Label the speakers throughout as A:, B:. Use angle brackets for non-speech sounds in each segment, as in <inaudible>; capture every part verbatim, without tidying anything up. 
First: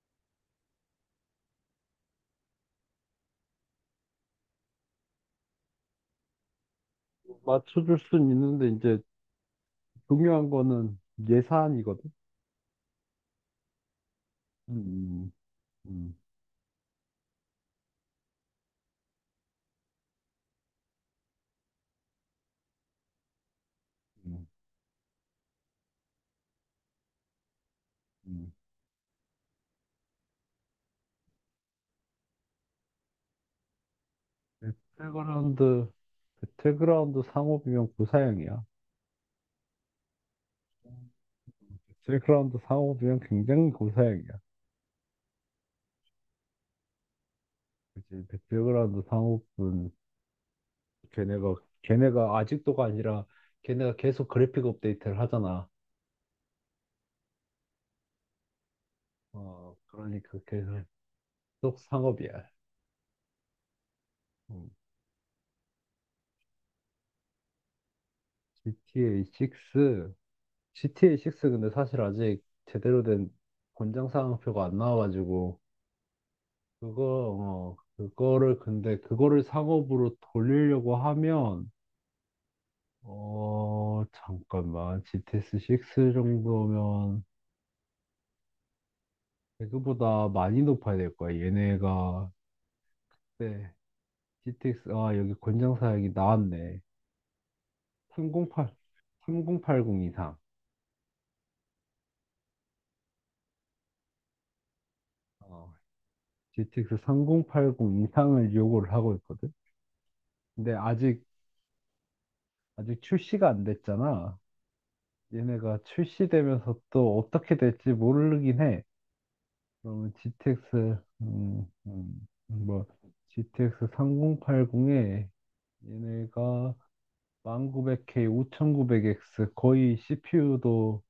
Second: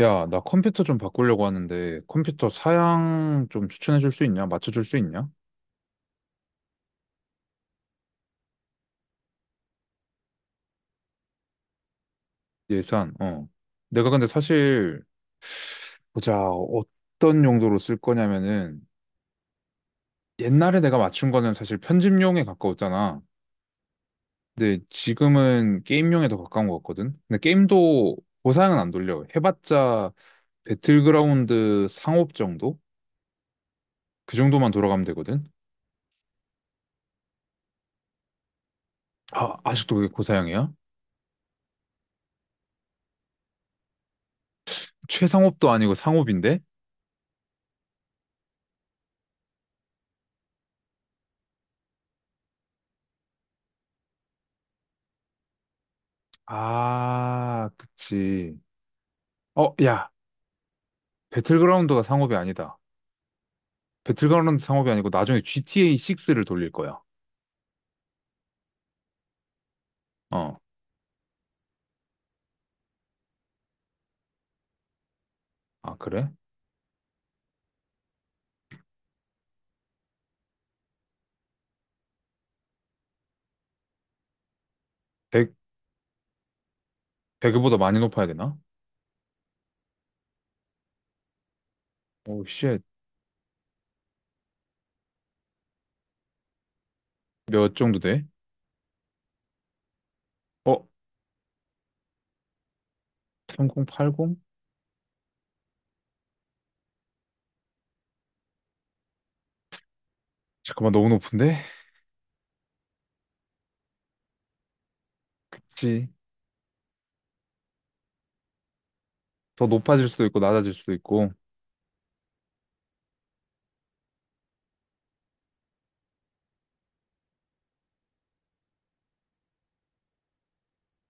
A: 야, 나 컴퓨터 좀 바꾸려고 하는데 컴퓨터 사양 좀 추천해 줄 수 있냐? 맞춰 줄 수 있냐?
B: 맞춰줄 순 있는데 이제 중요한 거는 예산이거든.
A: 예산. 어. 내가 근데 사실
B: 음, 음,
A: 보자. 어떤 용도로 쓸 거냐면은 옛날에 내가 맞춘 거는 사실 편집용에 가까웠잖아.
B: 음,
A: 근데 지금은 게임용에 더 가까운 것 같거든. 근데 게임도
B: 음.
A: 고사양은 안 돌려. 해봤자 배틀그라운드 상업 정도? 그 정도만 돌아가면 되거든.
B: 배틀그라운드 배틀그라운드 상업이면 고사양이야.
A: 아, 아직도 그게 고사양이야?
B: 배틀그라운드 상업이면 굉장히 고사양이야.
A: 최상업도 아니고 상업인데?
B: 그치? 배틀그라운드 상업은 걔네가 걔네가 아직도가 아니라 걔네가 계속 그래픽 업데이트를 하잖아.
A: 아, 그치. 어,
B: 어,
A: 야,
B: 그러니까 계속
A: 배틀그라운드가
B: 상업이야.
A: 상업이 아니다. 배틀그라운드
B: 음.
A: 상업이 아니고 나중에 지티에이 식스를 돌릴 거야.
B: 지티에이 식스
A: 어,
B: 지티에이 식스 근데 사실 아직 제대로 된 권장 사항표가 안 나와가지고
A: 아, 그래?
B: 그거 어 그거를 근데 그거를 상업으로 돌리려고 하면 어 잠깐만
A: 배
B: 지티에스 식스 정도면
A: 배그보다 많이 높아야 되나?
B: 배그보다 많이 높아야 될 거야 얘네가.
A: 오, 쉣.
B: 네. 지티엑스 아 여기 권장 사양이 나왔네.
A: 몇 정도 돼?
B: 삼공팔 삼공팔공 이상.
A: 어, 삼공팔공?
B: 어 지티엑스 삼공팔공 이상을 요구를 하고 있거든. 근데
A: 잠깐만, 너무
B: 아직
A: 높은데?
B: 아직 출시가 안 됐잖아. 얘네가
A: 그치.
B: 출시되면서 또 어떻게 될지 모르긴 해.
A: 더 높아질
B: 그러면
A: 수도 있고, 낮아질 수도
B: 지티엑스,
A: 있고.
B: 음, 음, 뭐, 지티엑스 삼공팔공에 얘네가 일구공공 케이, 오천구백 엑스 거의 씨피유도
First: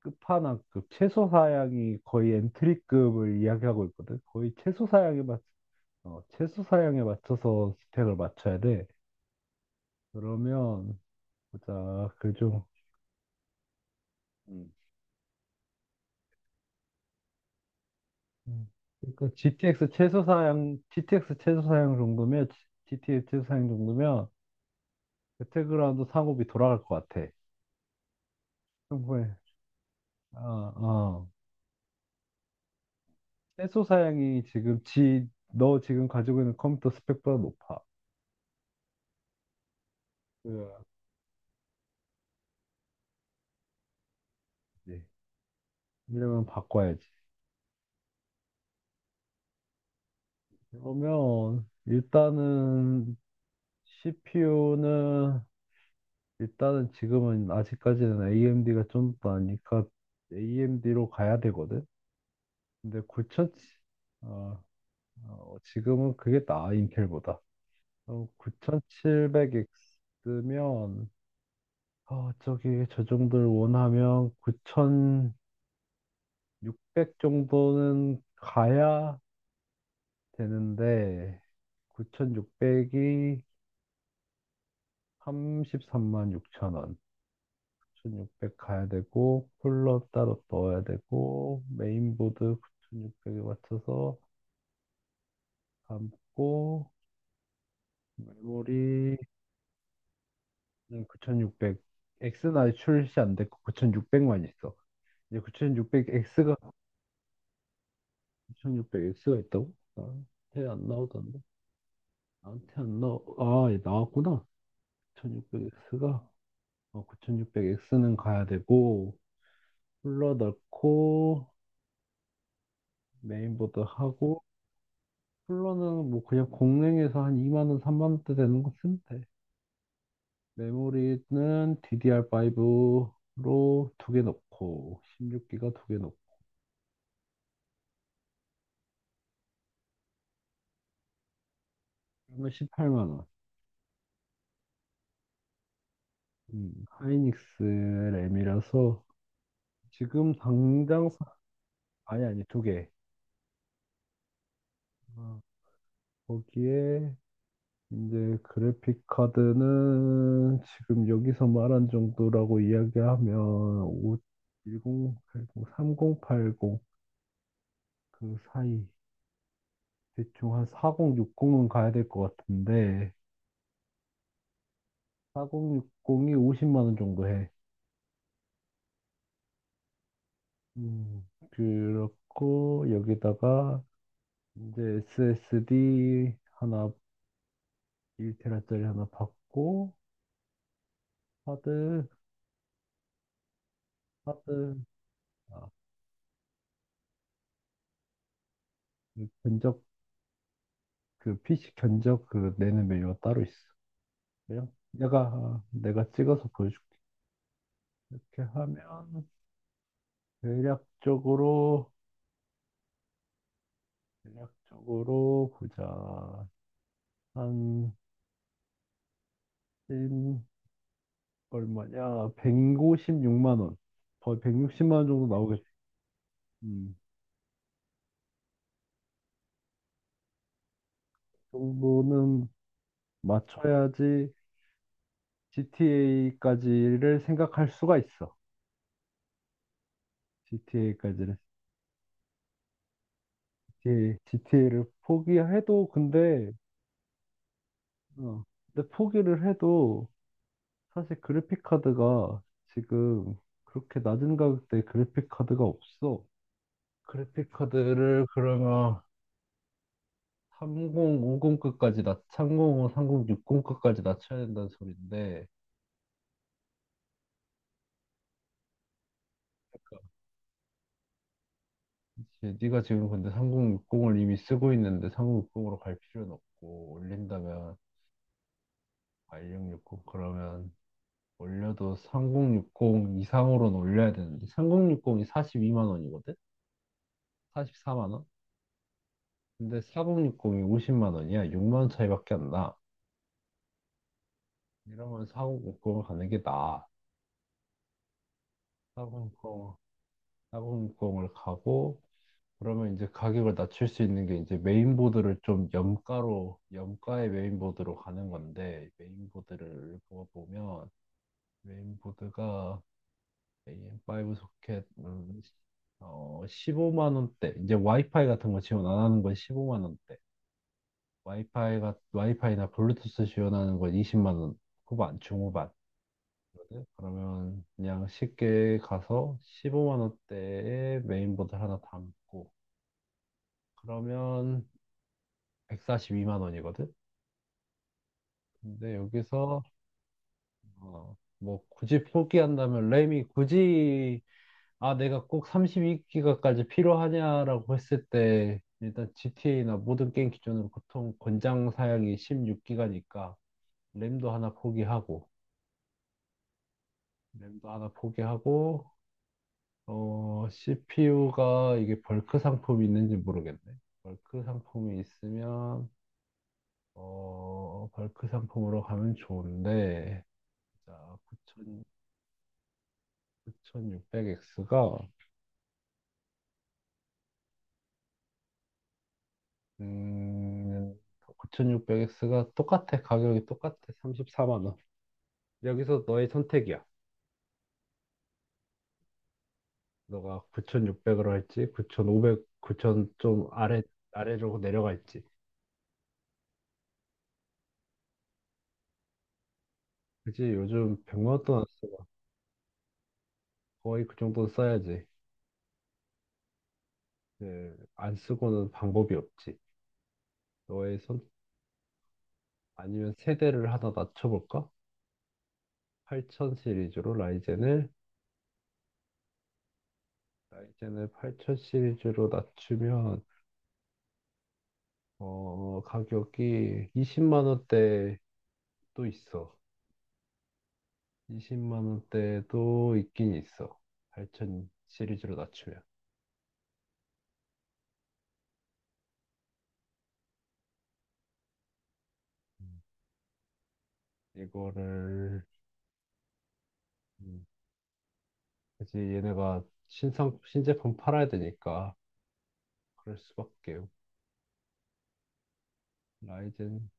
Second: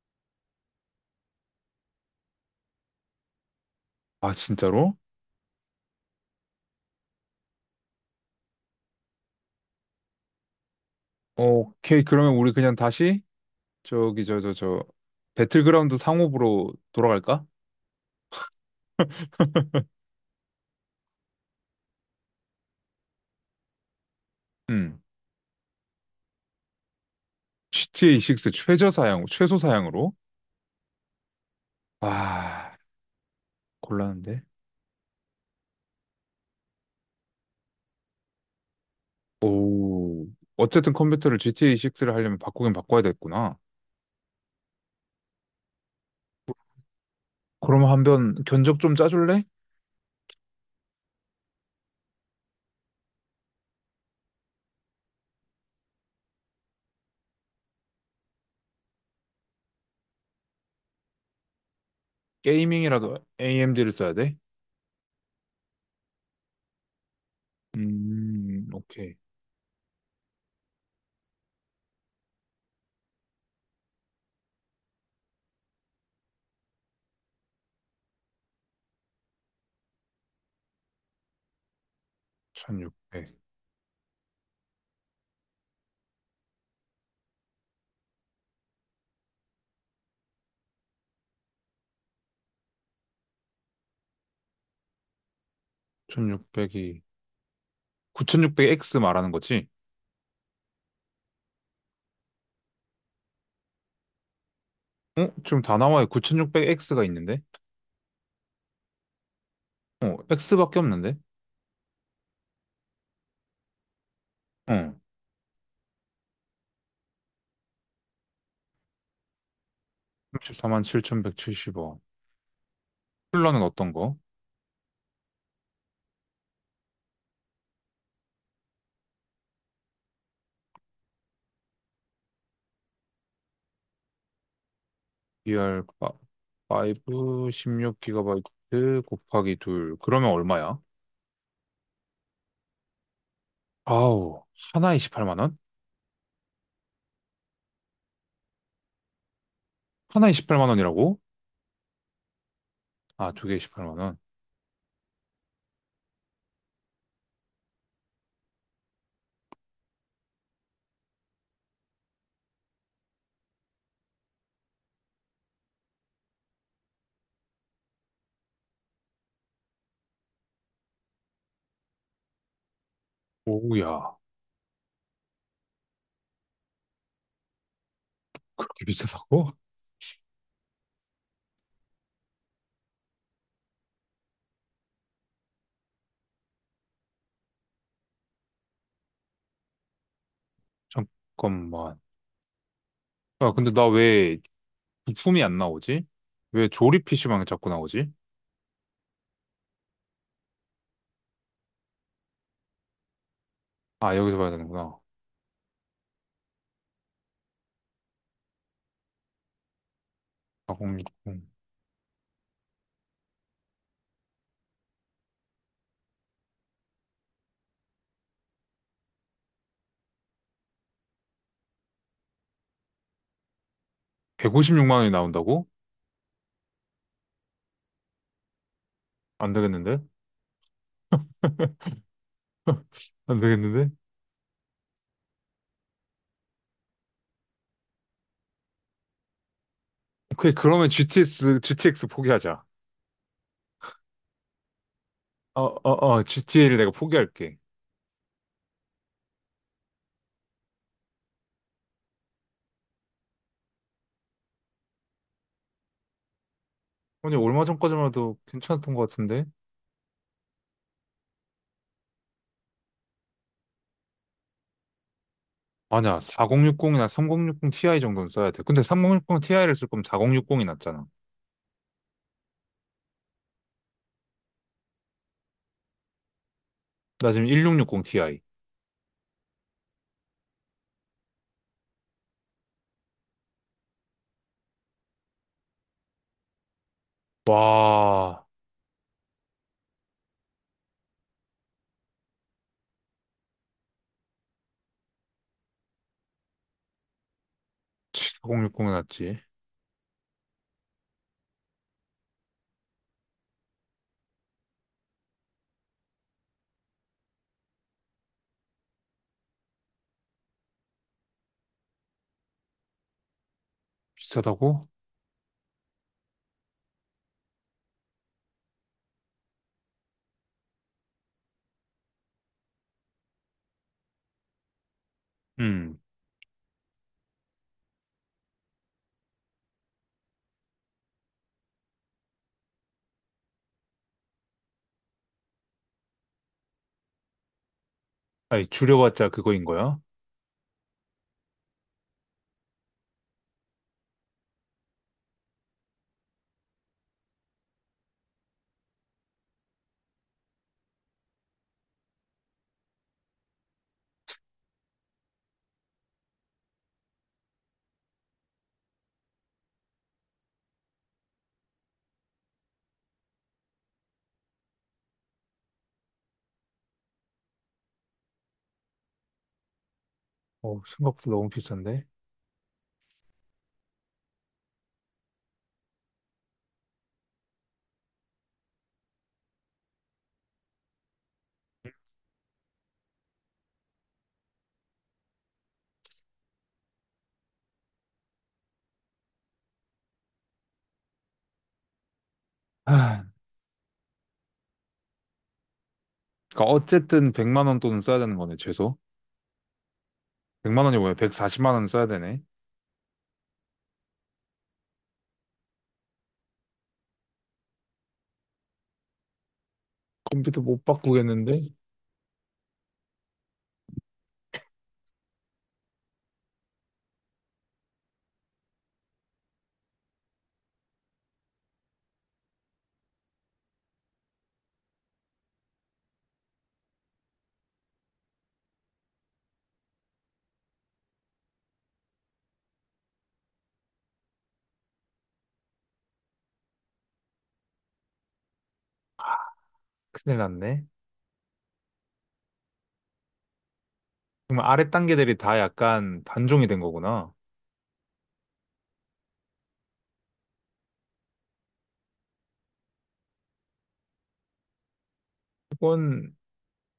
B: 끝판왕급, 최소 사양이 거의 엔트리급을 이야기하고 있거든.
A: 아,
B: 거의 최소
A: 진짜로?
B: 사양에 맞, 어, 최소 사양에 맞춰서 스펙을 맞춰야 돼. 그러면
A: 어, 오케이.
B: 보자,
A: 그러면 우리
B: 그좀.
A: 그냥 다시, 저기, 저, 저, 저, 배틀그라운드 상업으로 돌아갈까?
B: 음. 그러니까 지티엑스 최소 사양, 지티엑스 최소 사양 정도면 지티엑스 최소 사양 정도면
A: 응.
B: 배틀그라운드 상업이 돌아갈 것 같아.
A: 지티에이 식스 최저 사양,
B: 충분히.
A: 최소 사양으로?
B: 어, 어.
A: 아,
B: 최소
A: 곤란한데?
B: 사양이 지금 지, 너 지금 가지고 있는 컴퓨터 스펙보다 높아.
A: 오,
B: 그,
A: 어쨌든 컴퓨터를 지티에이 식스를 하려면 바꾸긴 바꿔야 됐구나.
B: 네. 이러면 바꿔야지.
A: 그럼 한번 견적 좀 짜줄래?
B: 그러면 일단은 씨피유는 일단은 지금은 아직까지는 에이엠디가 좀 더 나니까 에이엠디로 가야 되거든. 근데
A: 게이밍이라도
B: 9천
A: 에이엠디를 써야 돼?
B: 어, 지금은 그게 나아 인텔보다. 어,
A: 음, 오케이.
B: 구천칠백 엑스면 어, 저기 저 정도를 원하면 구천육백 정도는 가야 되는데
A: 천육백.
B: 구육공공이 삼십삼만 영천 원. 구천육백 가야 되고 쿨러 따로 넣어야 되고 메인보드 구육공공에 맞춰서 담고
A: 천육백이, 구천육백엑스
B: 메모리,
A: 말하는 거지?
B: 음, 구육공공 X나 출시 안 됐고 구천육백만 있어.
A: 어?
B: 이제
A: 지금 다
B: 9600
A: 나와요.
B: X가
A: 구천육백엑스가 있는데?
B: 구육공공 X가 있다고?
A: 어,
B: 나한테
A: X밖에
B: 안
A: 없는데?
B: 나오던데. 나한테 안 나오. 아, 얘 나왔구나.
A: 어,
B: 구육공공 X가. 어, 구육공공 X는 가야 되고 쿨러
A: 만사 칠
B: 넣고
A: 일 칠 공 원. 쿨러는
B: 메인보드
A: 어떤 거?
B: 하고. 쿨러는 뭐 그냥 공랭에서 한 이만 원, 삼만 원대 되는 거 쓰면 돼. 메모리는 디디알 파이브로 두 개 넣고 십육 기가 두 개 넣고
A: 디알 오, 십육 기가바이트 곱하기 둘 그러면 얼마야?
B: 그러면 십팔만 원.
A: 아우, 하나에 십팔만 원?
B: 음, 하이닉스 램이라서
A: 하나에
B: 지금
A: 십팔만
B: 당장
A: 원이라고?
B: 사- 아니, 아니, 두 개.
A: 아, 두 개에 십팔만 원.
B: 어, 거기에 이제 그래픽 카드는 지금 여기서 말한 정도라고 이야기하면 오 천팔십, 삼공팔공 그 사이. 대충 한 사공육공은 가야 될 것 같은데,
A: 오우야,
B: 사공육공이 오십만 원 정도 해.
A: 그렇게 비싸다고?
B: 음, 그렇고 여기다가 이제 에스에스디 하나 일테라짜리 하나 받고
A: <laughs> 잠깐만.
B: 하드
A: 아, 근데 나 왜
B: 하드.
A: 부품이 안
B: 아,
A: 나오지? 왜 조립 피시방에 자꾸 나오지?
B: 그 견적. 그 피씨 견적 그 내는 메뉴가 따로 있어.
A: 아, 여기서 봐야
B: 그냥
A: 되는구나.
B: 내가 아, 내가 찍어서 보여줄게. 이렇게 하면
A: 사공육공.
B: 대략적으로 대략적으로 보자. 한, 음, 얼마냐? 일십육만 원. 거의 백육십만
A: 백오십육만
B: 원
A: 원이
B: 정도 나오겠지.
A: 나온다고?
B: 음,
A: 안 되겠는데?
B: 그 정도는
A: <laughs> 안 되겠는데?
B: 맞춰야지 지티에이까지를 생각할 수가 있어.
A: 오케이, 그러면
B: 지티에이까지를
A: 지티에스, 지티엑스 포기하자.
B: 지티에이를
A: 어,
B: 포기해도
A: 어, 어,
B: 근데,
A: 지티에이를 내가 포기할게.
B: 어, 근데 포기를 해도 사실 그래픽 카드가 지금 그렇게 낮은 가격대 그래픽 카드가 없어.
A: 아니,
B: 그래픽
A: 얼마 전까지만
B: 카드를
A: 해도 괜찮았던
B: 그러면
A: 것 같은데?
B: 삼공오공급까지 낮, 삼공오공, 육 공급까지 낮춰야 된다는 소리인데.
A: 아니야, 사공육공이나 삼공육공 티아이 정도는 써야 돼. 근데 삼공육공 티아이를 쓸 거면
B: 그러니까
A: 사공육공이 낫잖아.
B: 이제 네가 지금 근데 삼공육공을 이미 쓰고 있는데 삼공육공으로 갈 필요는 없고,
A: 나 지금
B: 올린다면
A: 일육육공 티아이.
B: 일육육공. 그러면 올려도 삼공육공 이상으로는 올려야 되는데 삼공육공이 사십이만 원이거든? 사십사만 원?
A: 와,
B: 근데 사공육공이 오십만 원이야. 육만 원 차이밖에 안 나. 이러면 사공육공을 가는 게 나아.
A: 칠공육공이 낫지.
B: 사공육공, 사 육 공을 가고 그러면 이제 가격을 낮출 수 있는 게 이제 메인보드를 좀 염가로 염가의 메인보드로 가는 건데, 메인보드를 보면 메인보드가 에이엠 파이브 소켓.
A: 비싸다고?
B: 음, 어, 십오만 원대. 이제 와이파이 같은 거 지원 안 하는 건 십오만 원대. 와이파이가 와이파이나 블루투스 지원하는 건 이십만 원 후반, 중후반
A: 음.
B: 거든. 그러면 그냥 쉽게 가서 십오만 원대에 메인보드 하나 담고 그러면 백사십이만 원이거든.
A: 아니,
B: 근데
A: 줄여봤자
B: 여기서
A: 그거인 거야?
B: 어, 뭐 굳이 포기한다면 램이 굳이, 아, 내가 꼭 삼십이 기가까지 필요하냐라고 했을 때, 일단 지티에이나 모든 게임 기준으로 보통 권장 사양이 십육 기가니까, 램도 하나 포기하고, 램도 하나 포기하고, 어, 씨피유가 이게 벌크 상품이 있는지 모르겠네. 벌크 상품이 있으면, 어, 벌크 상품으로 가면 좋은데.
A: 어,
B: 자,
A: 생각보다 너무 비싼데?
B: 구육공공 엑스가 음, 구천육백 엑스가 똑같아. 가격이 똑같아. 삼십사만 원. 여기서 너의 선택이야. 너가 구천육백으로 할지, 구천오백, 구천
A: 아,
B: 좀 아래, 아래로 내려갈지.
A: 그러니까 어쨌든 백만 원 돈은 써야 되는 거네, 최소.
B: 그치,
A: 백만 원이
B: 요즘
A: 뭐야?
B: 백만 원 동안 안
A: 백사십만 원 써야
B: 쓰고
A: 되네.
B: 거의 그 정도는 써야지. 예, 안 쓰고는 방법이 없지.
A: 컴퓨터 못
B: 너의 선,
A: 바꾸겠는데?
B: 아니면 세대를 하나 낮춰볼까? 팔천 시리즈로 라이젠을, 라이젠을 팔천 시리즈로 낮추면, 어, 가격이 이십만 원대 또 있어. 이십만 원대도 있긴 있어. 팔천 시리즈로 낮추면.
A: 큰일 났네.
B: 음.
A: 그럼 아래 단계들이
B: 이거를,
A: 다 약간 단종이 된 거구나.
B: 음, 그 얘네가 신상, 신제품 팔아야 되니까, 그럴 수밖에.
A: 그건
B: 라이젠,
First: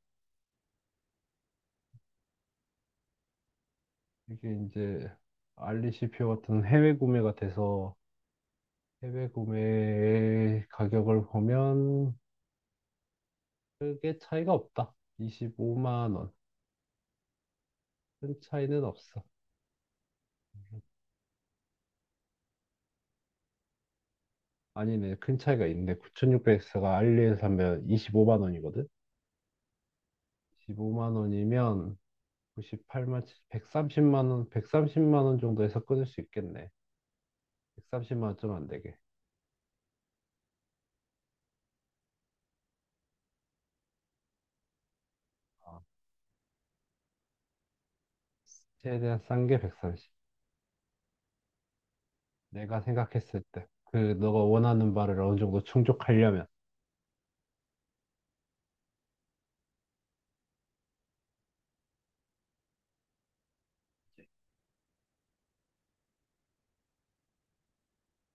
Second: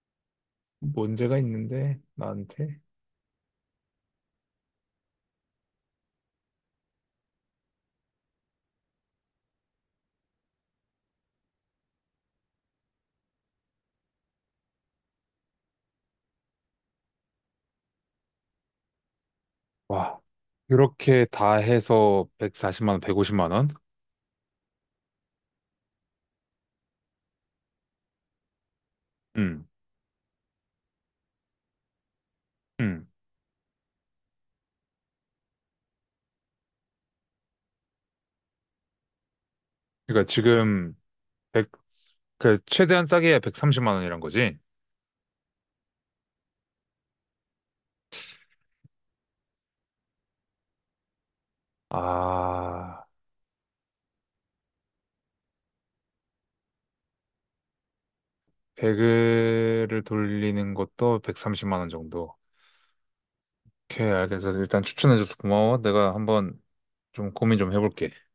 A: 문제가 있는데, 나한테.
B: 이게 이제, 알리 씨피유 같은 해외 구매가 돼서, 해외 구매 가격을 보면, 크게 차이가 없다. 이십오만 원. 큰 차이는 없어.
A: 와, 이렇게 다 해서 백사십만 원, 백오십만 원?
B: 아니네, 큰 차이가 있네. 구천육백 엑스가 알리에서 사면 이십오만 원이거든?
A: 음,
B: 십오만 원이면
A: 음.
B: 구십팔만, 백삼십만 원, 백삼십만 원 정도에서 끊을 수 있겠네. 백삼십만 원 좀 안 되게.
A: 그러니까 지금 백, 그, 최대한 싸게 야 백삼십만 원이란 거지?
B: 어, 최대한 싼 게 백삼십. 내가
A: 아,
B: 생각했을 때. 그, 너가 원하는 바를 어느 정도 충족하려면.
A: 배그를 돌리는 것도 백삼십만 원 정도. 오케이, 알겠어. 일단 추천해줘서 고마워. 내가 한번 좀 고민 좀 해볼게.